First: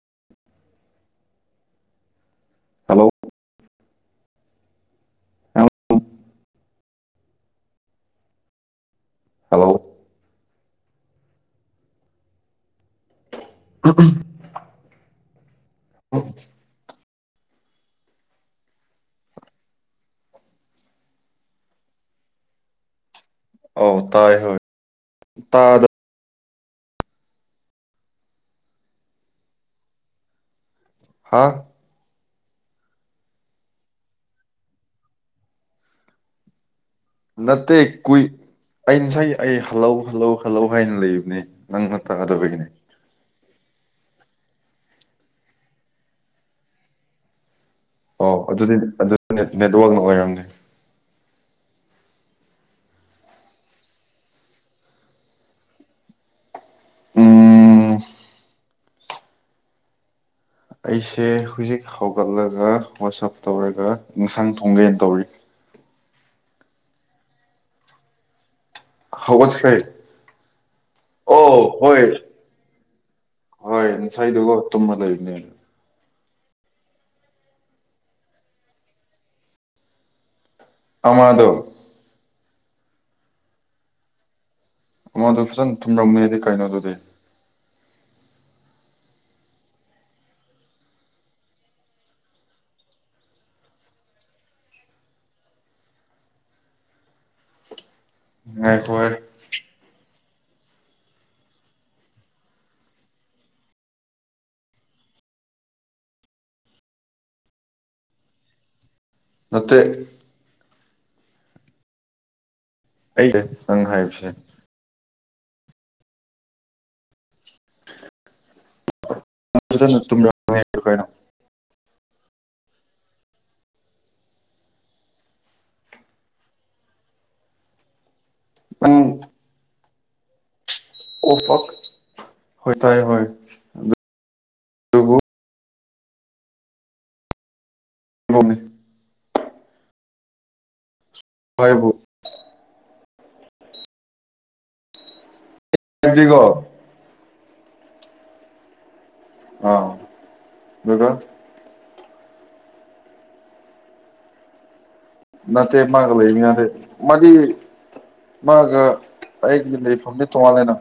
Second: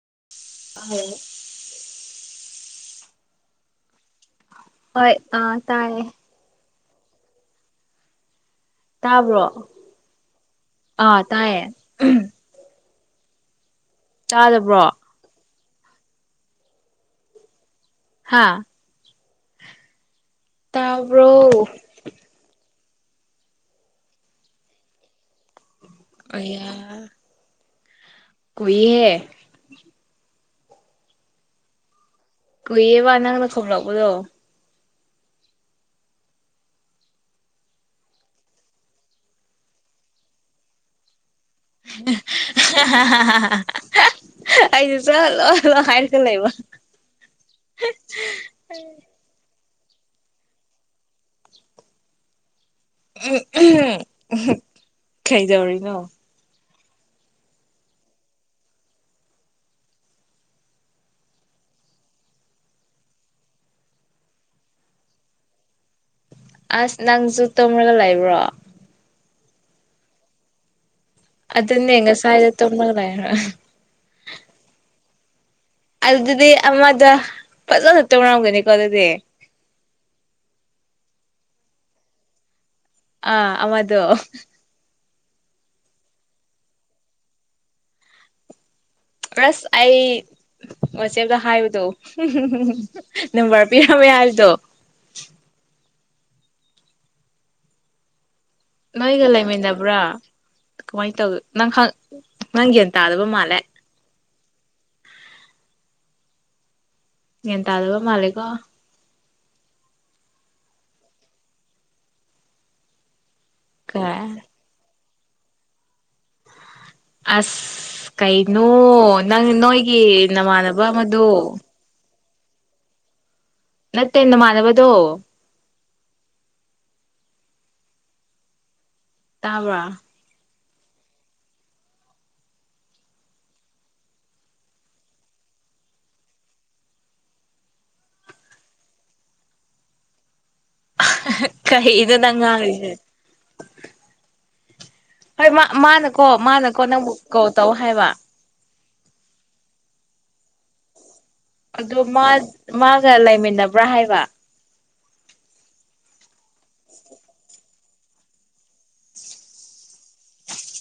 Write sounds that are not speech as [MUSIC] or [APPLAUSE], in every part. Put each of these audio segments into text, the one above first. [UNINTELLIGIBLE] hello ꯍꯣꯏ ꯑ ꯇꯥꯏꯌꯦ ꯇꯥꯕ꯭ꯔꯣ ꯍꯜꯂꯣ ꯑꯥ ꯇꯥꯏꯌꯦ ꯎꯝ ꯆꯥꯗꯕ꯭ꯔꯣ ꯍꯥꯥ ꯇꯥꯕ꯭ꯔꯣ ꯑꯧ ꯇꯥꯏ ꯍꯣꯏ ꯇꯥꯗ ꯀꯩ ꯍꯥꯏꯌꯣ ꯍꯥꯏꯅꯣ ꯀꯨꯏꯍꯦ ꯍꯥꯥꯎ ꯀꯨꯏꯌꯦꯕ ꯅꯪꯅ ꯈꯨꯝꯔꯛꯕꯗꯣ ꯅꯠꯇꯦ ꯀꯨꯏ ꯑꯩ ꯉꯁꯥꯏ ꯑꯩ ꯍꯜꯂꯧ ꯍꯜꯂꯧ ꯍꯜꯂꯧ ꯍꯥꯏꯅ ꯂꯩꯕꯅꯦ ꯅꯪꯅ ꯇꯥꯗꯕꯒꯤꯅꯦ ꯑꯩꯗꯤ ꯆꯠꯂꯣ ꯍꯥꯏꯔꯀ ꯂꯩꯕ ꯑꯣ ꯑꯗꯨꯗꯤ ꯅꯦꯠ ꯅꯦꯠꯋꯥꯛꯅ ꯑꯣꯏꯔꯝꯅꯤ ꯎ ꯀꯩꯖꯧꯔꯤꯅꯣ ꯎꯝ ꯑꯩꯁꯦ ꯍꯧꯖꯤꯛ ꯍꯧꯒꯠꯂꯒ ꯋꯥꯆꯑꯞ ꯇꯧꯔꯒ ꯏꯟꯁꯥꯡ ꯊꯣꯡꯒꯦꯅ ꯇꯧꯔꯤ [INAUDIBLE] ꯑꯁ ꯅꯪꯁꯨ ꯇꯨꯝꯔꯒ ꯂꯩꯕ꯭ꯔꯣ ꯍꯧꯒꯠꯈ꯭ꯔꯦ ꯑꯣ ꯑꯗꯨꯅꯦ ꯍꯣꯏ ꯉꯁꯥꯏꯗꯣ ꯇꯨꯝꯔꯒ ꯂꯩꯔ ꯍꯣꯏ ꯉꯁꯥꯏꯗꯨꯒꯣ ꯇꯝꯃ ꯂꯩꯕꯅꯦ ꯑꯗꯨꯗꯤ ꯑꯃꯗꯣ ꯐꯖꯅ ꯇꯧꯔꯝꯒꯅꯤꯀꯣ ꯑꯗꯨꯗꯤ ꯑꯥ ꯃꯗꯣ ꯑꯥ ꯑꯃꯗꯣ ꯑꯃꯗꯣ ꯐꯖꯅ ꯇꯨꯝꯔꯝꯅꯤ ꯍꯥꯢꯗꯤ ꯀꯩꯅꯣ ꯑꯗꯨꯗꯤ ꯑꯁ ꯑꯩ ꯋꯥꯆꯦꯞꯇ ꯍꯥꯏꯕꯗꯣ ꯅꯝꯕꯔ ꯄꯤꯔꯝ ꯃꯦ ꯍꯥꯢꯕꯗꯣ [INAUDIBLE] ꯉꯥꯏꯈꯣꯍꯦ ꯅꯣꯏꯒ ꯂꯩꯃꯤꯟꯅꯕ꯭ꯔꯥ ꯀꯃꯥꯏꯅ ꯇꯧꯋ ꯅꯪ ꯈꯪ ꯅꯪ ꯒ꯭ꯌꯥꯟ ꯇꯥꯗꯕ ꯃꯥꯜꯂꯦ ꯒ꯭ꯌꯥꯟ ꯇꯥꯗꯕ ꯃꯥꯂꯦꯀꯣ ꯅꯠꯇꯦ ꯑꯩ ꯅꯪ ꯍꯥꯢꯕꯁꯦ ꯑꯁ ꯀꯩꯅꯣ ꯅꯪ ꯐꯖꯅ ꯅꯣꯏꯒꯤ ꯇꯨꯝꯔꯝꯃꯦ ꯅꯃꯥꯟꯅꯕ ꯀꯩꯅꯣ ꯑꯃꯗꯣ ꯅꯠꯇꯦ ꯅꯃꯥꯟꯅꯕꯗꯣ ꯅꯪ ꯇꯥꯕ꯭ꯔꯥ ꯍꯣꯢ ꯇꯥꯏ ꯍꯣꯢ ꯑꯗꯨ ꯒꯣꯝꯅꯦ ꯍꯥꯏꯕꯨ ꯀꯩꯗ ꯅꯪ ꯉꯥꯡꯉꯤꯁꯦ ꯍꯣꯏ ꯃꯥ ꯃꯥꯅꯀꯣ ꯍꯥꯏꯕꯗꯤꯀꯣ ꯃꯥꯅꯀꯣ ꯅꯪꯕꯨ ꯀꯣꯜ ꯇꯧ ꯍꯥꯏꯕ ꯑꯥ ꯗꯨꯗ ꯑꯗꯨ ꯃꯥ ꯃꯥꯒ ꯂꯩꯃꯤꯟꯅꯕ꯭ꯔꯥ ꯍꯥꯏꯕ ꯅꯠꯇꯦ ꯃꯥꯒ ꯂꯩꯃꯤꯟꯅꯗꯦ ꯃꯥꯗꯤ ꯃꯥꯒ ꯑꯩꯒꯤ ꯂꯩꯐꯝꯅꯤ ꯇꯣꯉꯥꯜꯂꯦꯅ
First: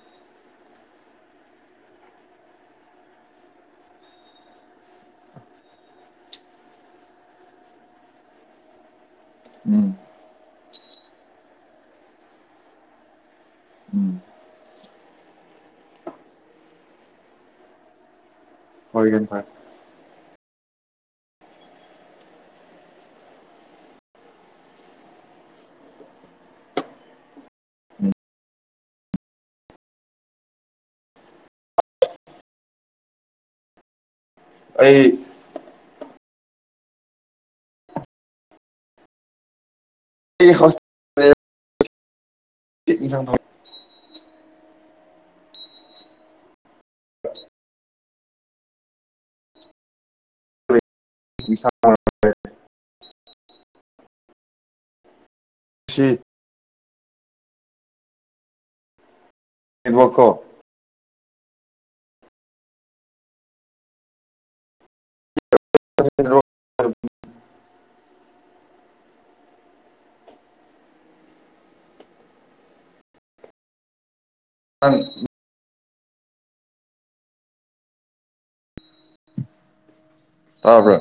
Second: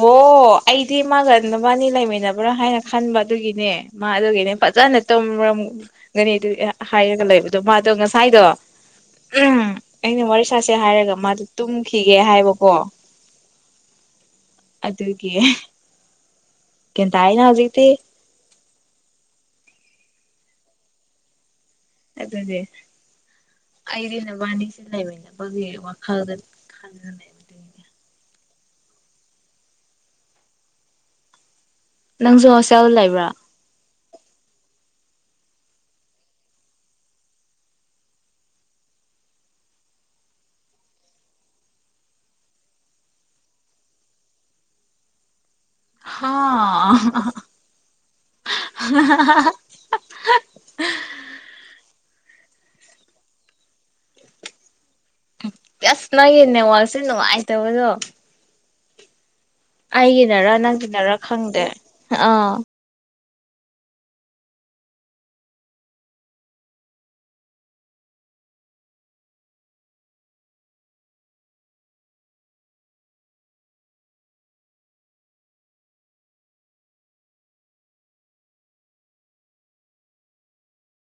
ꯑꯣ ꯑꯩꯗꯤ ꯃꯥꯒ ꯅꯕꯥꯟꯅꯤ ꯂꯩꯃꯤꯟꯅꯕ꯭ꯔꯥ ꯍꯥꯏꯅ ꯈꯟꯕ ꯑꯗꯨꯒꯤꯅꯦ ꯃꯥ ꯑꯗꯨꯒꯤꯅꯦ ꯐꯖꯅ ꯇꯨꯝꯔꯝꯒꯅꯤ ꯑꯗꯨ ꯍꯥꯏꯔꯒ ꯂꯩꯕꯗꯣ ꯃꯥꯗꯣ ꯉꯁꯥꯏꯗꯣ [INAUDIBLE] ꯎꯝ ꯑꯩꯅ ꯋꯦꯔꯤ ꯁ ꯁꯥꯥꯁꯦ ꯍꯥꯏꯔꯒ ꯃꯥꯗꯣ ꯇꯨꯝꯈꯤꯒꯦ ꯍꯥꯏꯕꯀꯣ ꯎꯝ ꯑꯗꯨꯒꯤ ꯒ꯭ꯌꯥꯟ ꯇꯥꯔꯦꯅ ꯍꯧꯖꯤꯛꯇꯤ ꯑꯣꯏ ꯒ꯭ꯌꯥꯟ ꯇꯥꯢ ꯑꯗꯨꯅꯦ ꯑꯩꯗꯤ ꯅꯕꯥꯅꯤꯁꯦ ꯂꯩꯃꯤꯟꯅꯕꯒꯤ ꯋꯥꯈꯜꯗ ꯈꯟꯕꯅꯦ ꯅꯪꯁꯨ ꯍꯣꯁꯇꯦꯜ ꯗ ꯂꯩꯕ꯭ꯔꯥ ꯑꯩ ꯑꯩ ꯍꯣꯁ ꯆꯤꯠ ꯏꯟꯖꯥꯡ ꯊꯣꯡ ꯍꯥ ꯍꯍ ꯏꯟꯁꯥꯡ [UNINTELLIGIBLE] ꯁꯤ ꯕꯦꯁ ꯅꯪꯒꯤ ꯅꯦꯠꯋꯥꯛꯁꯦ ꯅꯨꯡꯉꯥꯏꯇꯕꯗꯣ ꯅꯦꯠꯋꯥꯛ ꯀꯣ ꯑꯩꯒꯤꯅꯔ ꯅꯪꯒꯤꯅꯔ ꯈꯪꯗꯦ ꯑꯥ [UNINTELLIGIBLE] ꯅꯪ ꯇꯥꯕ꯭ꯔꯥ